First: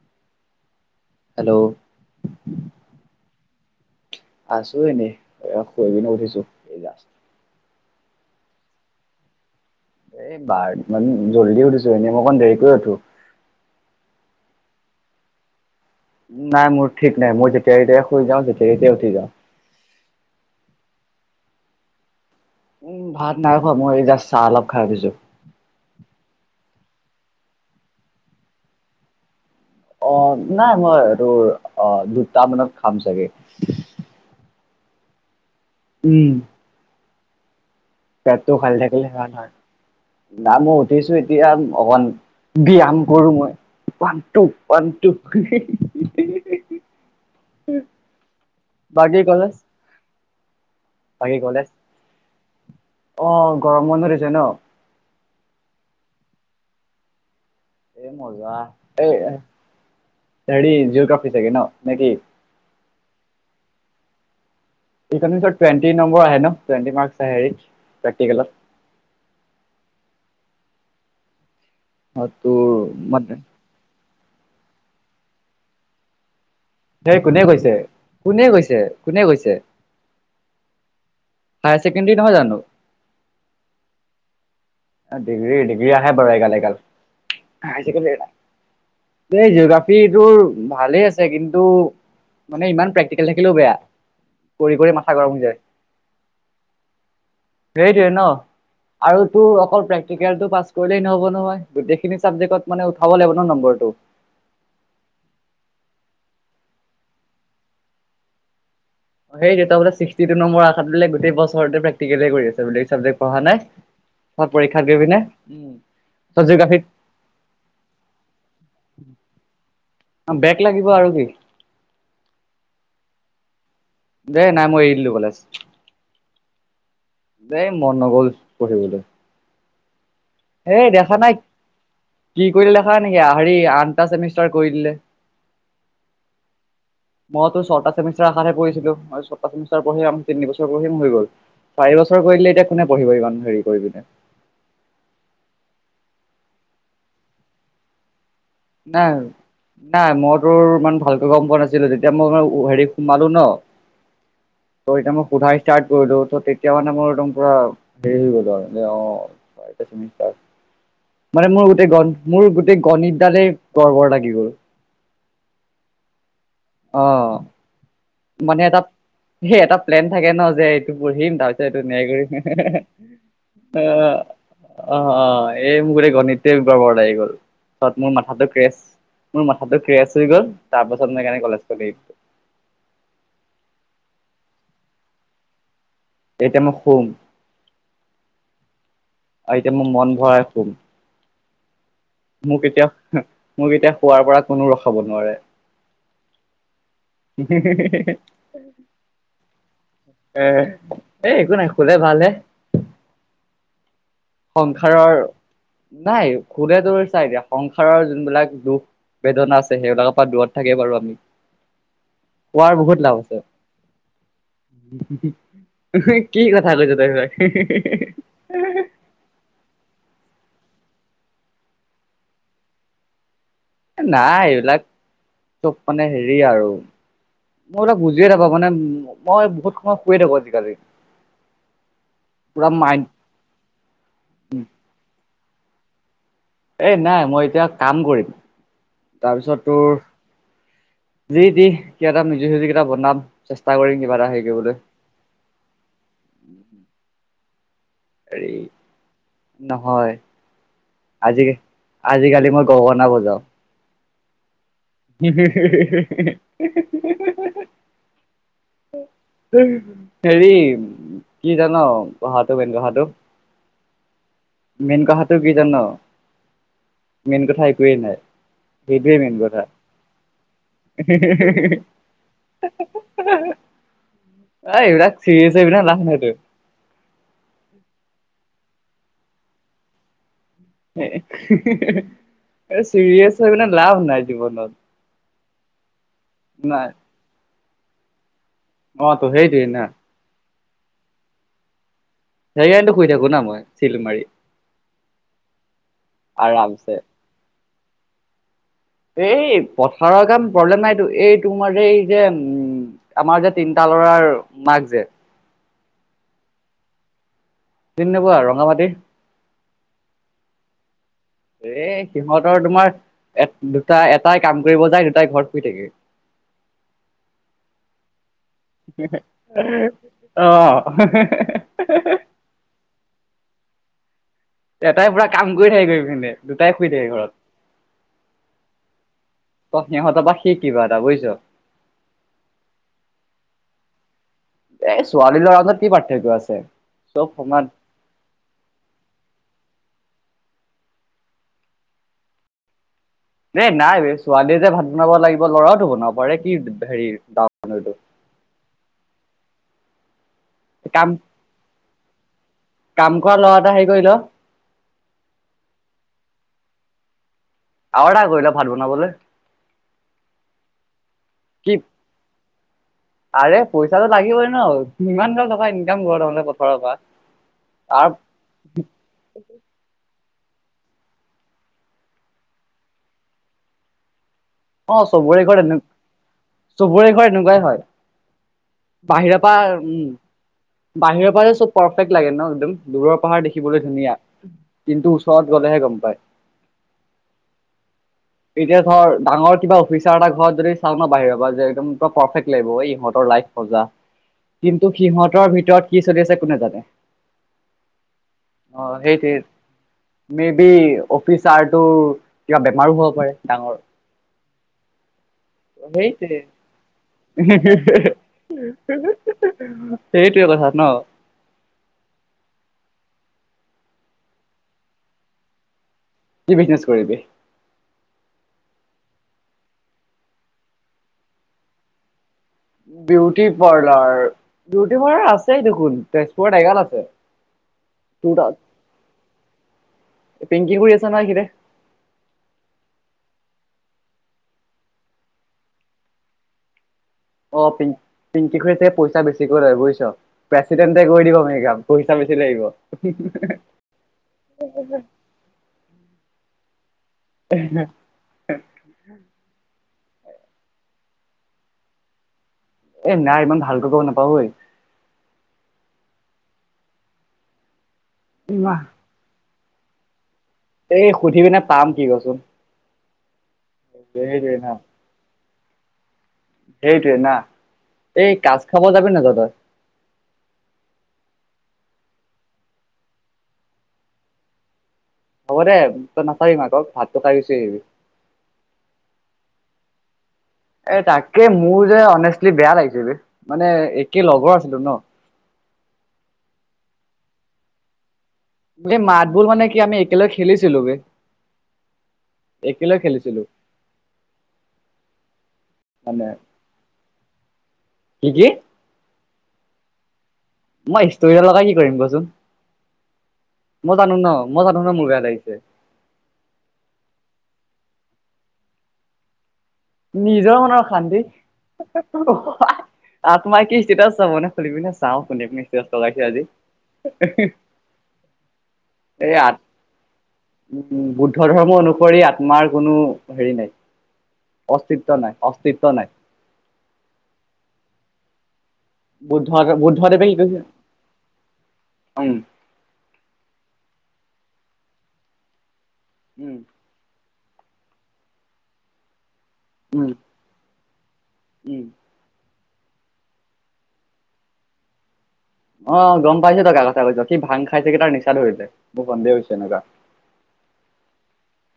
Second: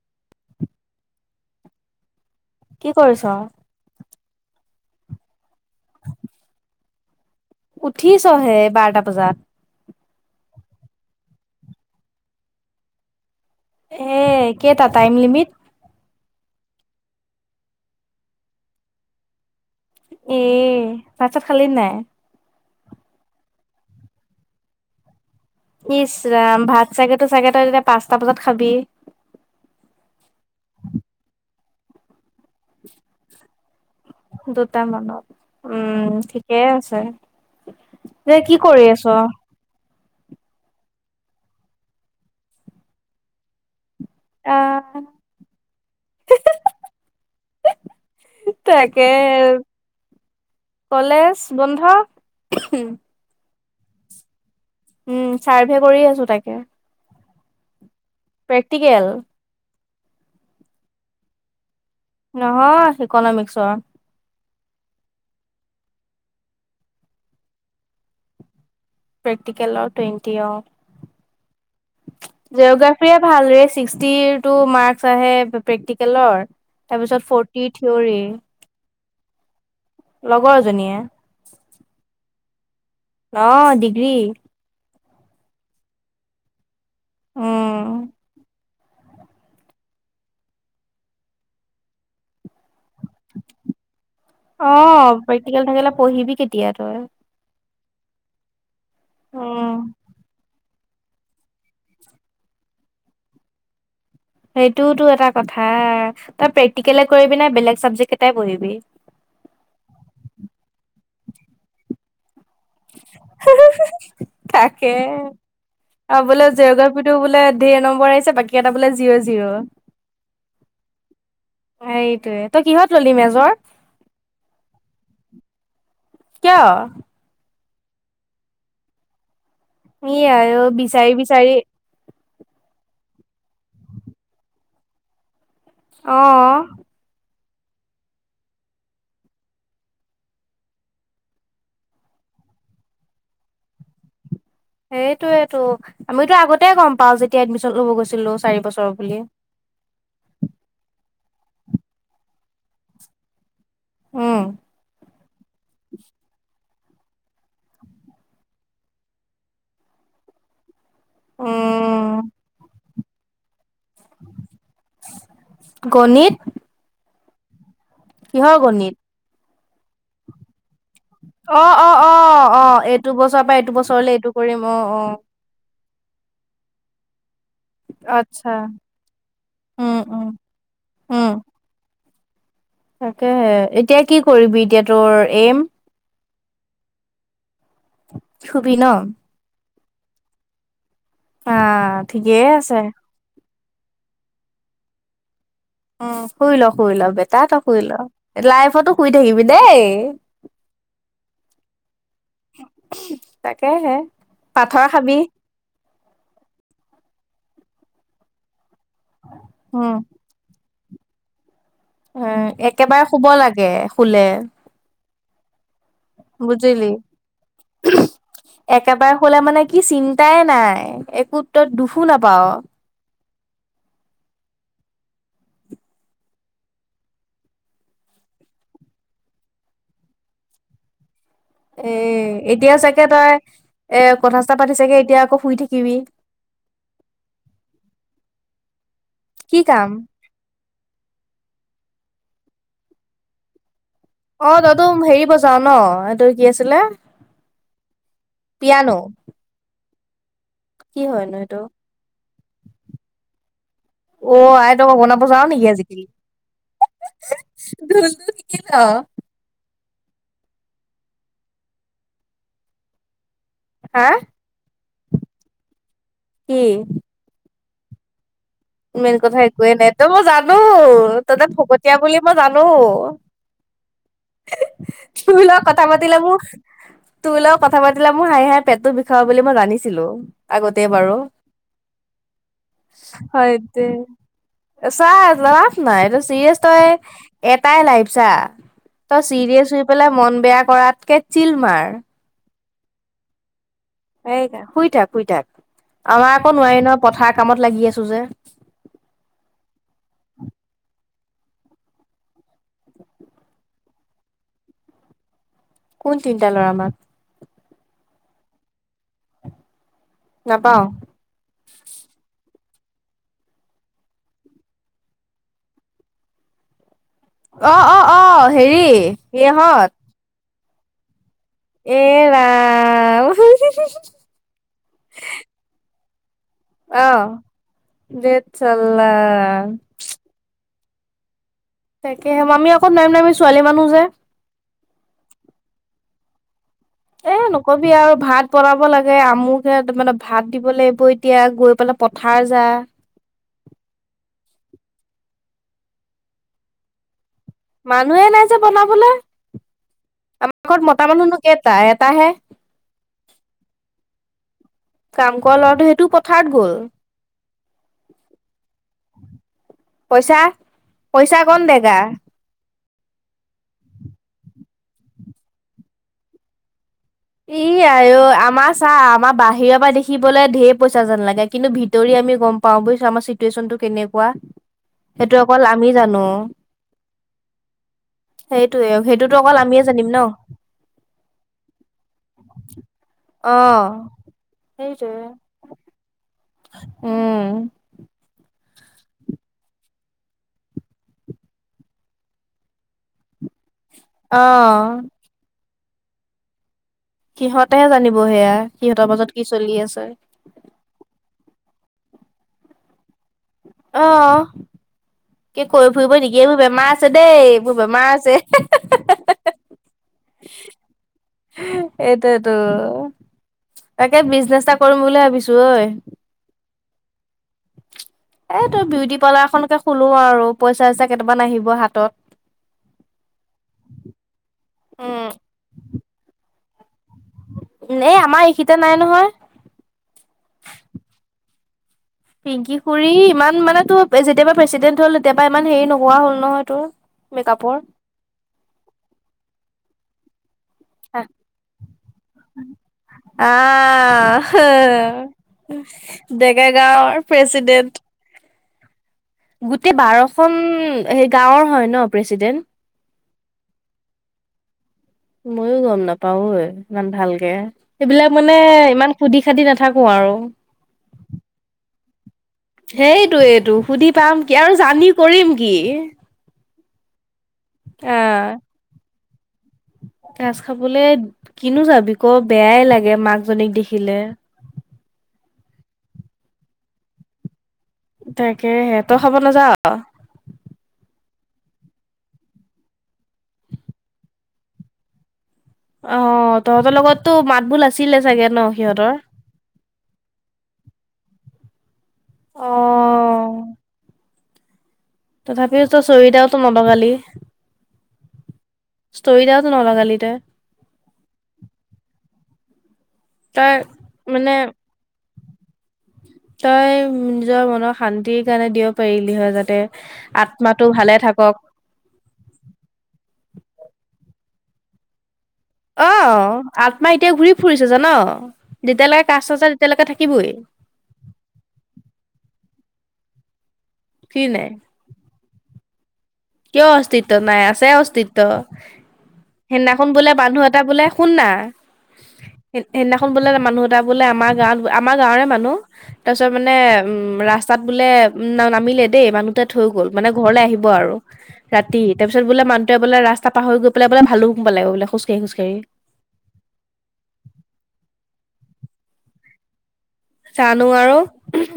[inaudible] Hello? কি কৰিছ? আছোঁ এনেই। ‌ এইয়া, শুই পিনে উঠিছোঁ, এইয়া। উঠিছহে বাৰটা বজাত? এই বাৰ, ইমান জল্দি উঠিছোঁ। এনেই মই অকণ দেৰিকৈ উঠোঁ। এ, কেইটা টাইম লিমিট? নাই, মোৰ ঠিক নাই। মই যেতিয়া-তেতিয়া শুই যাওঁ, যেতিয়া-তেতিয়া উঠি যাওঁ। এ, ভাত-চাত খালি নাই? উম, ভাত নাই খোৱা। মই এই, জাষ্ট চাহ অলপ খাই উঠিছোঁ। ইচ্ ৰাম! ভাত চাগতো, চাগে তই, এতিয়া পাঁচটা বজাত খাবি? অ'! নাই মই, এই তোৰ, অ'! দুটা মানত খাম চাগে। দুটা মানত। উম, ঠিকেই আছে। যে পেটটো কি খালি কৰি আছ? থাকিলে, ভাল হয়। নই মই উঠিছোঁ এতিয়া, অকমান, ব্যায়াম কৰোঁ মই। আহ [unintelligible] [unintelligible] তাকে। বাকী কলেজ কলেজ বন্ধ। [unintelligible] অ'! গৰম বন্ধ দিছে ন'? উম, চাৰ্ভে কৰি আছোঁ, তাকে। এই মজা! প্ৰেক্টিকেল? এই, সেৰি, জিঅ'গ্ৰাফী চাগে ন' নেকি? নহয়, ইকনমিক্সৰ। ইকনমিক্সৰ টুৱেণ্ট নম্বৰ আহে ন', টুৱেন্টি মাৰ্ক্স আহে, [unintelligible] প্ৰেক্টিকেলত? প্ৰেক্টিকেল টুৱেন্টি, অ'! অ তোৰ জিঅ'গ্ৰাফীয়ে মানে ভালৰে, তিৰ টো মাৰ্কচ আহে প্ৰেক্টিকেলৰ সেই তাৰপিছত কোনে ফৰটি কৈছে থিয়ৰী কোনে কৈছে কোনে কৈছে লগৰ এজনীয়ে হায় ছেকেণ্ডেৰী নহয় জানো অঁ ডিগ্ৰী ডিগ্ৰী ডিগ্ৰী আহে বাৰু এগাল‌-এগাল হাই উম। ছেকেণ্ডাৰী। এই জিঅগ্ৰাফিটো ভালে আছে কিন্তু মানে ইমান প্ৰেক্ প্ৰেক্টিকেল থাকিলেও বেয়া কৰি কৰি অ' মাথা গৰম হৈ যায়। প্ৰেক্টিকেল থাকিলে পঢ়িবি কেতিয়া তই সেইটোৱে ন' আৰু তোৰ উম। অকল প্ৰেক্টিকেলটো পাছ কৰিলেই নহব নহয় গোটেইখিনি চাবজেকট মানে উঠাব লাগিব ন' নম্বৰটো। সেইটোওঁতো টো এটা কথা তই প্ৰেক্টিকেলে কৰিবি নে বেলেগ চাবজেক্ট কেইটাই পঢ়িবি? সেই দুটা বুলে ছিক্টি টো নম্বৰ আসাত বোলে গোটই বছৰ তোৱে বেগ প্ৰেক্টিকেলে কৰি আছে বেলেগ চাবজেক্ট পঢ়া নাই পৰীক্ষাত তাকে গৈ পিনে [unintelligible] সেইটোত বোলে ডেৰ নম্বৰ আহিছে বাকী এটা বোলে জিৰ' জিৰ'। বেগ লাগিব আৰু কি। হেইটোয়ে তই কিহত ললি মে'জৰ? দে নাই মই এৰি দিলো কলেজ। কিয়? হেই মন নগ'ল পঢ়িবলৈ। ই আয়ৌ। এই দেখা নাই, কি কৰিলে দেখা নাই নেকি হেৰি আঠটা চেমিষ্টাৰ কৰি দিলে। অ',। মই তোৰ ছটা চেমিষ্টাৰ আশাত হে পঢ়িছিলো মই ছটাচেমিষ্টাৰ পঢ়ি আৰু তিনিবছৰ পঢ়িম হৈ গ'ল। চাৰি বছৰ কৰিদিলে এতিয়া কোনে পঢ়িব ইমান হেৰি কৰি পিনে। হেইটোয়ে টো আমিতো আগতে গম পাওঁ যেতিয়া এডমিশন লব গৈছিলো চাৰি বছৰ [unintelligible] নাই মইতোৰ ইমান ভালকে গম পোৱা নাছিলো তেতিয়া মই -হেৰি সোমালো ন'। উম তৌ এটিয়া মই সুধা ইষ্টাৰ্ট কৰিলো তেতিয়া মানে মই একদম পুৰা হেৰি হৈ গলো আৰু অ মানে মোৰ গোটেই গণ উম মোৰ গোটেই গণিত দালেই গৰ্বৰ লাগি গ'ল। গণিত? অ', কিহৰ মানে এটা গণিত সেই এটা প্লেন থাকে ন' যে এইটো পঢ়িম তাৰ অ পিছত অ অ ধুনীয়াকে হে অ হে এইটো বছৰৰ পৰা এইটো বছৰলে অ', এইটো কৰিম অ' অ', এ মোৰ গোটেই গণিত তোৱেই গৰ্বৰ লাগি গ'ল। তাত মোৰ মাথাটো আচ্ছা ক্ৰেছ মোৰ মাথাটো উম ক্ৰেছ উম হৈ গ'ল তাৰ পাছত মই উম সেইকাৰণে কলেজ খন এৰিদিলো। তাকেহে এতিয়া কি কৰিবি এতিয়া তোৰ এইম? এতিয়া মই শুম। সোবি ন'। আৰু এতিয়া মোৰ মন ভৰাই শুম। [unintelligible] মোক আছে এতিয়া মোক এতিয়া শুৱাৰ পৰা কোনো ৰখাব নোৱাৰে। উম শুই ল শুই ল বেটা তই শুই ল নোৱাৰে লাইফতো শুই থাকিবি দেই। এ, এ একো নাই শুলে ভাল হে। তাকেহে। পাথৰ খাবি সংসাৰৰ নাই শুলে তোৰ চা এতিয়া সংসাৰৰ যোনবিলাক দুখ বেদনা আছে উম সেইবিলাকৰ পৰা দূৰত থাকেই বৰ আমি। এঁ শুৱাৰ বহুত একেবাৰে লাভ শুব আছে লাগে শুলে। কি কথা বুজিলি কৈছ তই এইবিলাক। একেবাৰে শুলে মানে কি চিন্তাই নাই একো তই দুখো নাপা'ৱ। এ নাই এইবিলাক চব মানে হেৰি আৰু। মই মানে বুজিয়ে নাপাওঁ মানে মই বহুত সময় শুয়ে থাকো আজিকালি। এ এ পুৰা এতিয়া মাইণ্ড চাগে তই এ কথা-চতা পাতি চাগে এতিয়া আকৌ শুই থাকিবি। এই নাই মই এতিয়া কাম কৰিম তাৰপিছত কি কাম তোৰ- জি দি কিবা এটা মিউজিক চিউজিক এটা বনাম। চেষ্টা কৰি কিবা এটা। হেৰি অ, কৰিবলৈ তইতো হেৰি বজাৱ ন, এইটো কি আছিলে? হেৰি পিয়ানো নহয়। কি হয়নো আজি, এইটো আজিকালি মই গগনা বজাওঁ। অ', আই, তই গগনা বজাও নেকি আজিকালি? ঢোলটো শিকি থ। উম' হেৰি, কি জান? কথাটো, মেইন কথাটো। হাঁ? মেইন কথাটো কি জান? কি? মেইন কথা একোৱেই নাই। মেইন কথা একোৱেই নাই, তয় মই জানোঁ, তয় যে ফকতীয়া বুলি মই জানো। এই এইবিলাক তোৰ চিৰিয়াছ লগত হৈ কথা পেলাই লাভ পাতিলে নাইটো। মোৰ তোৰ লগত কথা পাতিলে, মোৰ হাঁহি হাঁহি পেটটো বিষাব বুলি মই জানিছিলোঁ। এ চিৰিয়েছ হৈ পিনাই লাভ নাই জীৱনত। এ চা লাভ নাই তয় চিৰিয়েছ তই নাই এটাই লাইফ চা- অ তই তো সেইটোৱে চিৰিয়েছ হৈ না পেলাই, মন বেয়া কৰাতকে চিল মাৰ। গাড়ি আনোটো শুই থাকো না মই। চিল মাৰি এই কা শুই থাক, শুই থাক। আমাৰ আকৌ নোৱাৰি আৰামছে নহয়, পথাৰ কামত লাগি আছোঁ যে। এই, পথাৰৰ কাম প্ৰব্লেম নাইতো। এই তোমাৰ যে, এই যে উম'। আমাৰ যে, তিনটা ল'ৰাৰ মাক যে। কোন তিনিটা ল'ৰা মাক? চিনি নোপোৱা, ৰঙা মাটি। নাপাওঁ। এ, সিহঁতৰ তোমাৰ দুটা এটাই কাম কৰিব যায়, দুটাই ঘৰত শুই থাকে। অঁ' অঁ' অঁ' হেৰি ইহঁত। অঁ' এই- এটাই পুৰা কাম কৰি থাকে গৈ ইপিনে। অঁ' ধেইৎ চাল্লা। ত সিহঁতৰ পৰা শিক, কিবা এটা, বুইছ? তাকেহে আমি আকৌ নোৱাৰিম নহয়, আমি ছোৱালী মানুহ যে। এ, ছোৱালী-লৰা আগত কি পাৰ্থক্য আছে? চব সমান। ঠি আৰু ভাত বনাব লাগে। আমুকে, মানে, ভাত দিব লাগিব এতিয়া। গৈ পেলাই পথাৰ যা। এ, নাই বে। ছোৱালীয়ে যে ভাত বনাব লাগিব, ল'ৰাওটো বনাব পাৰে কি হেৰি দাও- মানুহে নাই যে বনাবলে। আমাৰ ঘৰত মতা কাম মানুহনো কেইটা? এটাহে। কাম কৰা ল'ৰা এটা হেৰি কৰি ল। কাম কৰা ল'ৰাটো সেইটো পথাৰত গ'ল। অৰ্ডাৰ কৰি ল ভাত বনাবলৈ পইচা পইচা কৌন কি দেগা? [inaudible] আৰে পইচাটো লাগিবই ন'। কি ইমান গাল টকা ইনকাম কৰ তহঁতে পথাৰৰ পৰা। ই তাৰ আওঁ, আমাৰ চা, আমাৰ বাহিৰৰ পৰা দেখিবলৈ ঢেৰ পইচা যেন লাগে। কিন্তু ভিতৰি আমি গম পাওঁ বুজিছোঁ আমাৰ চিটুৱেচনটো কেনে কোৱা। অ', চবৰে ঘৰত এনেক চবৰে ঘৰত এনেকুৱাই হয়। সেইটোৱেই সেইটোতো বাহিৰৰ পৰা অকল আমিয়েই উম জানিম ন'। বাহিৰৰ পা যে ব পাৰফেক্ট লাগে ন' একদম দূৰৰ পাহাৰ অ দেখিবলৈ ধুনীয়া। সেইটোৱে কিন্তু ওচৰত গ'লেহে গম পায়। উম। এতিয়া ধৰ ডাঙৰ কিবা অফিচাৰ এটা ঘৰত যদি চাওঁ ন বাহিৰৰ পৰা যে একদম পাৰফেক্ট লাগিব। এই ইহঁতৰ লাইফ মজা। অ কিন্তু সিহঁতৰ ভিতৰত কি চলি আছে কোনে জানে। সিহঁতেহে জানিব সেয়া অ সিহঁতৰ সেইটোৱে মাজত কি চলি আছে। মে বি অফিচাৰতো কিবা বেমাৰো হ'ব পাৰে ডাঙৰ। অ', কি কৈ ফুৰিব সেইটোৱে নেকি এইবোৰ বেমাৰ আছে দেই এইবোৰ বেমাৰ আছে। সেইটোৱে কথা ন। সেইটোৱেটো। তাকে বিজনেছ এটা কৰিম বুলি ভাবিছো ঐ। কি বিজনেছ কৰিবি? এই তই বিউটি পাৰ্লাৰ এখনকে খোলো আৰু পইচা চইচা কেইটামান আহিব হাতত। বিউটি পাৰ্লাৰ বিউটি পাৰ্লাৰ উম আছেই দেখোন তেজপুৰত এগাল আছে। এ তোৰ আমাৰ এইখিতে নাই নহয়। এই পিংকি খুৰি আছে নহয় সেইখিনিতে। পিংকি খুুৰী ইমান মানে তোৰ যেতিয় পৰা প্ৰেচিডেণ্ট হ'ল তেতিয়াৰ ইমান হেৰি নহোৱা হ'ল নহয় তোৰ। অ', মেকআপৰ পিং পিংকি খুৰীয়ে চাগে পইচা বেছিকৈ লয় বুজিছ। প্ৰেচিডেণ্টে কৰি দিব মেকআপ পইচা বেছি লাগিব। ডেকাগাঁওৰ প্ৰেচিডেণ্ট। গোটেই বাৰখন সেই গাঁৱৰ হয় ন প্ৰেচিডেণ্ট? এ নাই ইমান ভালকৈ গম নাপাওঁ ঐ। মইও গম নাপাওঁ ঐ ইমান ভালকে সেইবিলাক মানে ইমান সুধি খাধি নাথাকো আৰু। এই সুধি পিনে পাম কি কচোন। সেইটোৱেটো সুধি পাম সেইটোৱে কি না আৰু জানি কৰিম কি। সেইটোৱে না এই কাজ খাব যাবি নাযায় তই। কাজ খাবলৈ কিনো যাবি ক বেয়াই লাগে মাক জনীক দেখিলে। হ'ব দে তই নাচাবি মাকক ভাতটো খাই গুচি আহিবি। তাকেহে তই খাব নাযাৱ? এ তাকে মোৰ যে অনেষ্টলি বেয়া লাগিছিল মানে একে লগৰ আছিলো ন। অ', তহঁতৰ লগতো মাত বোল আছিলে চাগে। ন সিহঁতৰ? মাত বোল মানে কি আমি একেলগে খেলিছিলোঁ বে। একেলগে খেলিছিলো। অ' তথাপিও তই মানে ষ্ট'ৰী এটাওতো নলগালি। কি কি ষ্টৰি এটাও টো ন'লগালি তই। মই ষ্টুৰি এটা লগাই কি কৰিম ক চোন? তই মানে মই জানো ন মোৰ বেয়া লাগিছে তই নিজৰ মনৰ শান্তিৰ কাৰণে দিব পাৰিলি হয় যাতে নিজৰ মনৰ আত্মাটো অশান্তি ভালে থাকক। আত্মাই কি ষ্টেটাছ চাবনে খুধিবি নে চাওঁ শুনিবি অ আত্মা এতিয়া ঘূৰি ফুৰিছে জান যেতিয়ালেকে এই কাজ আ নাযায় তেতিয়ালৈকে থাকিবেই। বুদ্ধ ধৰ্মৰ অনুসৰি আত্মাৰ কোনো হেৰি নাই ফ্ৰী নাই অস্তিত্ব নাই অস্তিত্ব নাই। কিয় অস্তিত্ব নাই আছে অস্তিত্ব। বুদ্ধ সেইদিনাখন বুদ্ধদেৱে বোলে কি কৈছে মানুহ এটা বোলে শুন না উম সেইদিনাখন বোলে মানুহ এটা বোলে আমাৰ গাঁৱত আমাৰ গাঁৱৰে মানুহ তাৰপিছত উম মানে ৰাস্ত ৰাস্তাত বোলে উম নামিলে দেই মানুহটোৱে থৈ গ'ল উম মানে ঘৰলে আহিব আৰু উম ৰাতি তাৰপিছত বোলে মানুহটোৱে বোলে ৰাস্তা পাহৰি গৈ পেলাই বোলে ভালুকপুং পালেগৈ বোলে খোজকাঢ়ি খোজকাঢ়ি। অ, গম পাইছো তই কাৰ কথা কৈছ সি ভাং খাই চাগে কি তাৰ নিছা ধৰিলে মোৰ সন্দেহ হৈছে এনেকুৱা। জানো আৰু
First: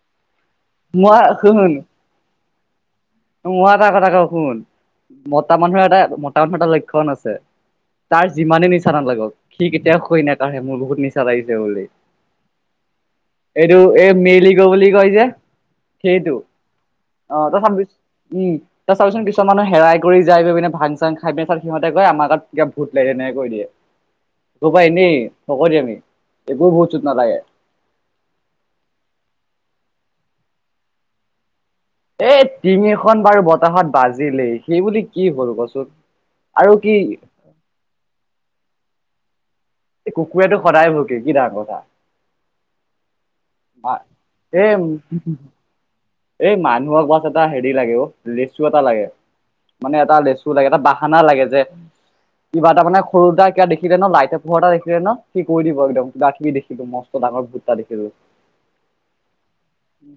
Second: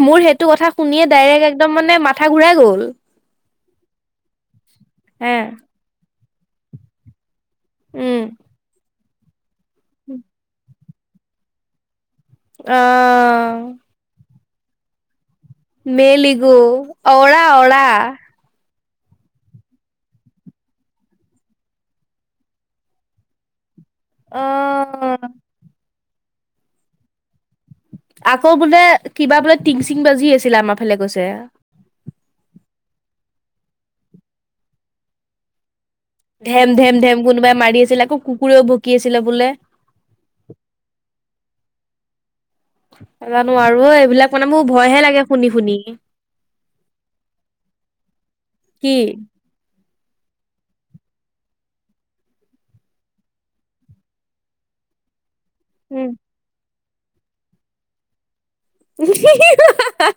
মোৰ সেইটো কথা শুনিয়ে মই ডাইৰেক্ট একদম মানে মাথা ঘূৰাই গ'ল। তোক মই এটা কথা কওঁ শুন হে মতা মানুহ এটাই টা লক্ষণ আছে তাৰ উম যিমানে নিছা নালাগক সি কেতিয়াও সৈ নাকাঢ়ে মোৰ বহুত নিছা ছা লাগিছে বুলি। অ। এইটো এই মেল ইগ' বুলি কয় যে। মেল সেইটো ইগ' অ অৰা তই অৰা। চাবি উম। তই চাবিচোন কিছুমান মানুহ হেৰাই কৰি যাই গৈ পিনে ভাং-চাং খাই পিনে সিহঁতে কয় আমাৰ গাত কা ভূত লাগিলে তেনেকে কৈ দিয়ে। অ সেইসোপা এনেই ফকতিয়ামি একোৱে ভূত-চুত নালাগে। আকৌ বোলে কিবা বোলে টিং-চিং বাজি আছিলে আমাৰ ফালে কৈছে। এই টিঙ এখন বাৰু বতাহত বাজিলেই সেই বুলি কি হ'ল কচোন? ধেম আৰু কি ধেম ধেম কোনোবাই মাৰি আছিলে আকৌ কুকুৰেও ভুকি আছিলে বোলে। এই কুকুৰেটো সদায় ভুকে কি ডাঙৰ কথা। নাজানো আৰু অই এইবিলাক মানে মোৰ এ ভয় হে লাগে শুনি শুনি। এই মানুহক বছ এটা হেৰি লাগে অ লেচু এটা কি লাগে। মানে এটা লেচু লাগে এটা বাহানা লাগে যে কিবা এটা মানে সৰু এটা কিবা দেখিলে নহয় লাইটৰ পোহৰ এটা দেখিলে নহয় সি কৈ দিব উম একদম দাথি দেখিলো মস্ত ডাঙৰ ভুত এটা দেখিলো। [unintelligible]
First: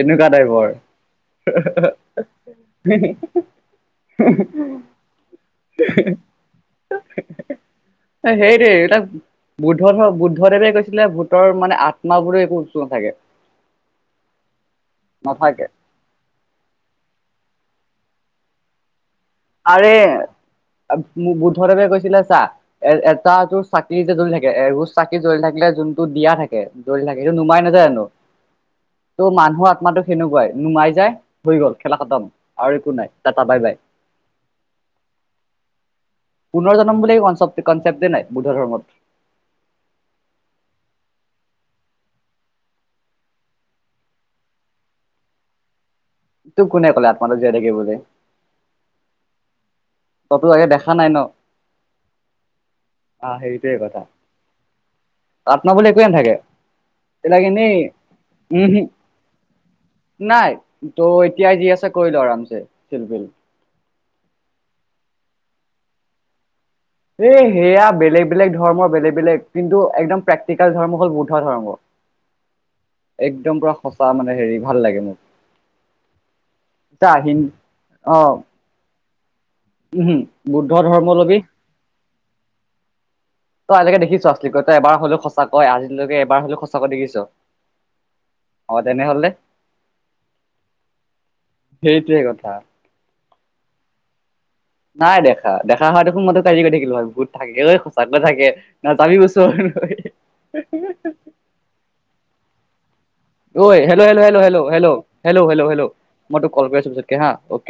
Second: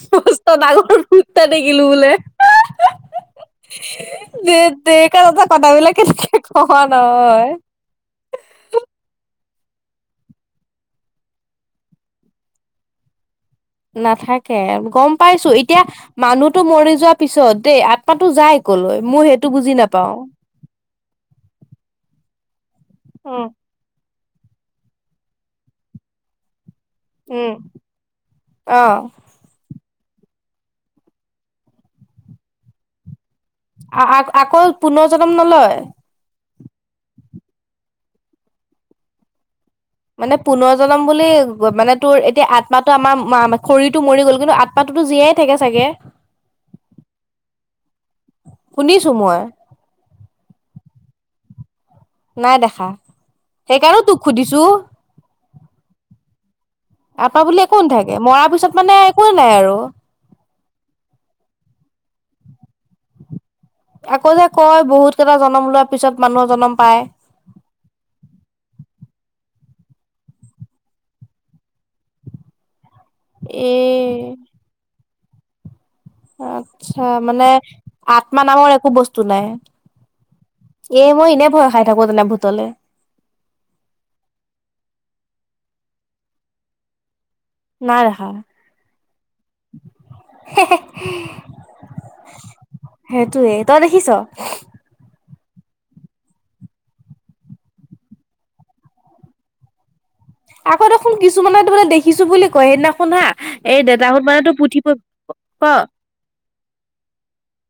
এনেকুৱা মস্ত টাইপৰ ডাঙৰ ভুত এটা দেখিলো বোলে। ধেৎতেৰিকা তহঁতৰ কথাাবিলাক কেনেকে কৱ নহয়। অ সেইটোৱে এতিয়া বুদ্ধ বুদ্ধদেৱে কৈছিলে ভূতৰ মানে আত্মাবোৰো একো বস্তু নাথাকে। নাথাকে গম পাইছো নাথাকে এতিয়া মানুহটো মৰি যোৱা পিছত দেই আত্মাটো যাই ক'লৈ মোৰ সেই আৰে বুদ্ধদেৱে কৈছিলে চা এ এটা উম, তোৰ চাকি যে জ্বলি থাকে এগজ চাকি জ্বলি থাকিলে যোনটো দিয়া থাকে জ্বলি থাকে সেইটো উম, নুমাই নাযায় জানো? অ', ত' মানুহৰ আত্মাটো সেনেকুৱাই নুমাই যায় হৈ গ'ল খেলা-খতম আৰু একো নাই তা তা বাই বাই। আ-আ-আকৌ পুনৰ জনম নলয়। পুনৰ জনম বুলি কন-কনচেপ্টেই নাই বুদ্ধ ধৰ্মত। মানে পুনৰ জনম বুলি মানে তোৰ এতিয়া আত্মাটো আমাৰ শৰীৰতটো মৰি গ'ল কিন্তু আ আত্মাটোতো জীয়াই থাকে চাগে। তোক কোনে ক'লে আত্মাটো জীয়াই থাকে বুলি। শুনিছোঁ মই। কতো আগে দেখা নাই ন'। নাই দেখা, আহ সেইটোৱে কথা সেইকাৰণে তোক সুধিছো। আত্মা বুলি একোৱে নাথাকে আত্মা এইবিলাক বুলি এনেই একো নোথাকে, মৰ পিছত উমহু মানে একোৱেই নাই আৰু। নাই তোৰ এতিয়াই যি আছে কৰিলো আৰামছে চিলপিল। আকৌ যে কয় বহুত কেইটা জনম লোৱাৰ পিছত মানুহৰ জনম পায়। এই সেয়া বেলেগ বেলেগ ধৰ্মৰ বেলেগ বেলেগ কিন্তু একদম প্ৰেক্টিকেল ধৰ্ম হ'ল বৌদ্ধ ধৰ্ম। [unintelligible] একদম এ পুৰা সঁচা মানে হেৰি ভাল লাগে মোক। আত্ছা চা হিন মানে অ আত্মা নামৰ একো বস্তু নাই। উমহু বুদ্ধ এ ধৰ্ম মই লবি এনেই ভয় খাই থাকো তেনে ভূতলে। তই আজিলৈকে দেখিছ আচলিকে তই এবাৰ হ'লে সঁচাকৈ আজিলৈকে এবাৰ হ'লে সঁচাকৈ দেখিছ। নাই দেখা। অহ, তেনেহ'লে। সেইটোৱে কথা। সেইটোৱে, তই দেখিছ? নাই দেখা, দেখা হয় হেঁতেন মই তোক আজি কৈ থাকিলো হয় ভূত থাকে সঁচাকৈ থাকে। ন' [unintelligible] আকৌ দেখোন কিছুমানে ত' মানে দেখিছো বুলি কয় সেইদিনাখন শুন হা! ঐ এই হেল্ল' হেল্ল' দেউতাহঁত হেল্ল' মানেতো হেল্ল' পুথি হেল্ল'। হেল্ল' হেল্ল' প হেল্ল' মই তোক কল কৰি আছো পিছতকে হা অ'কে।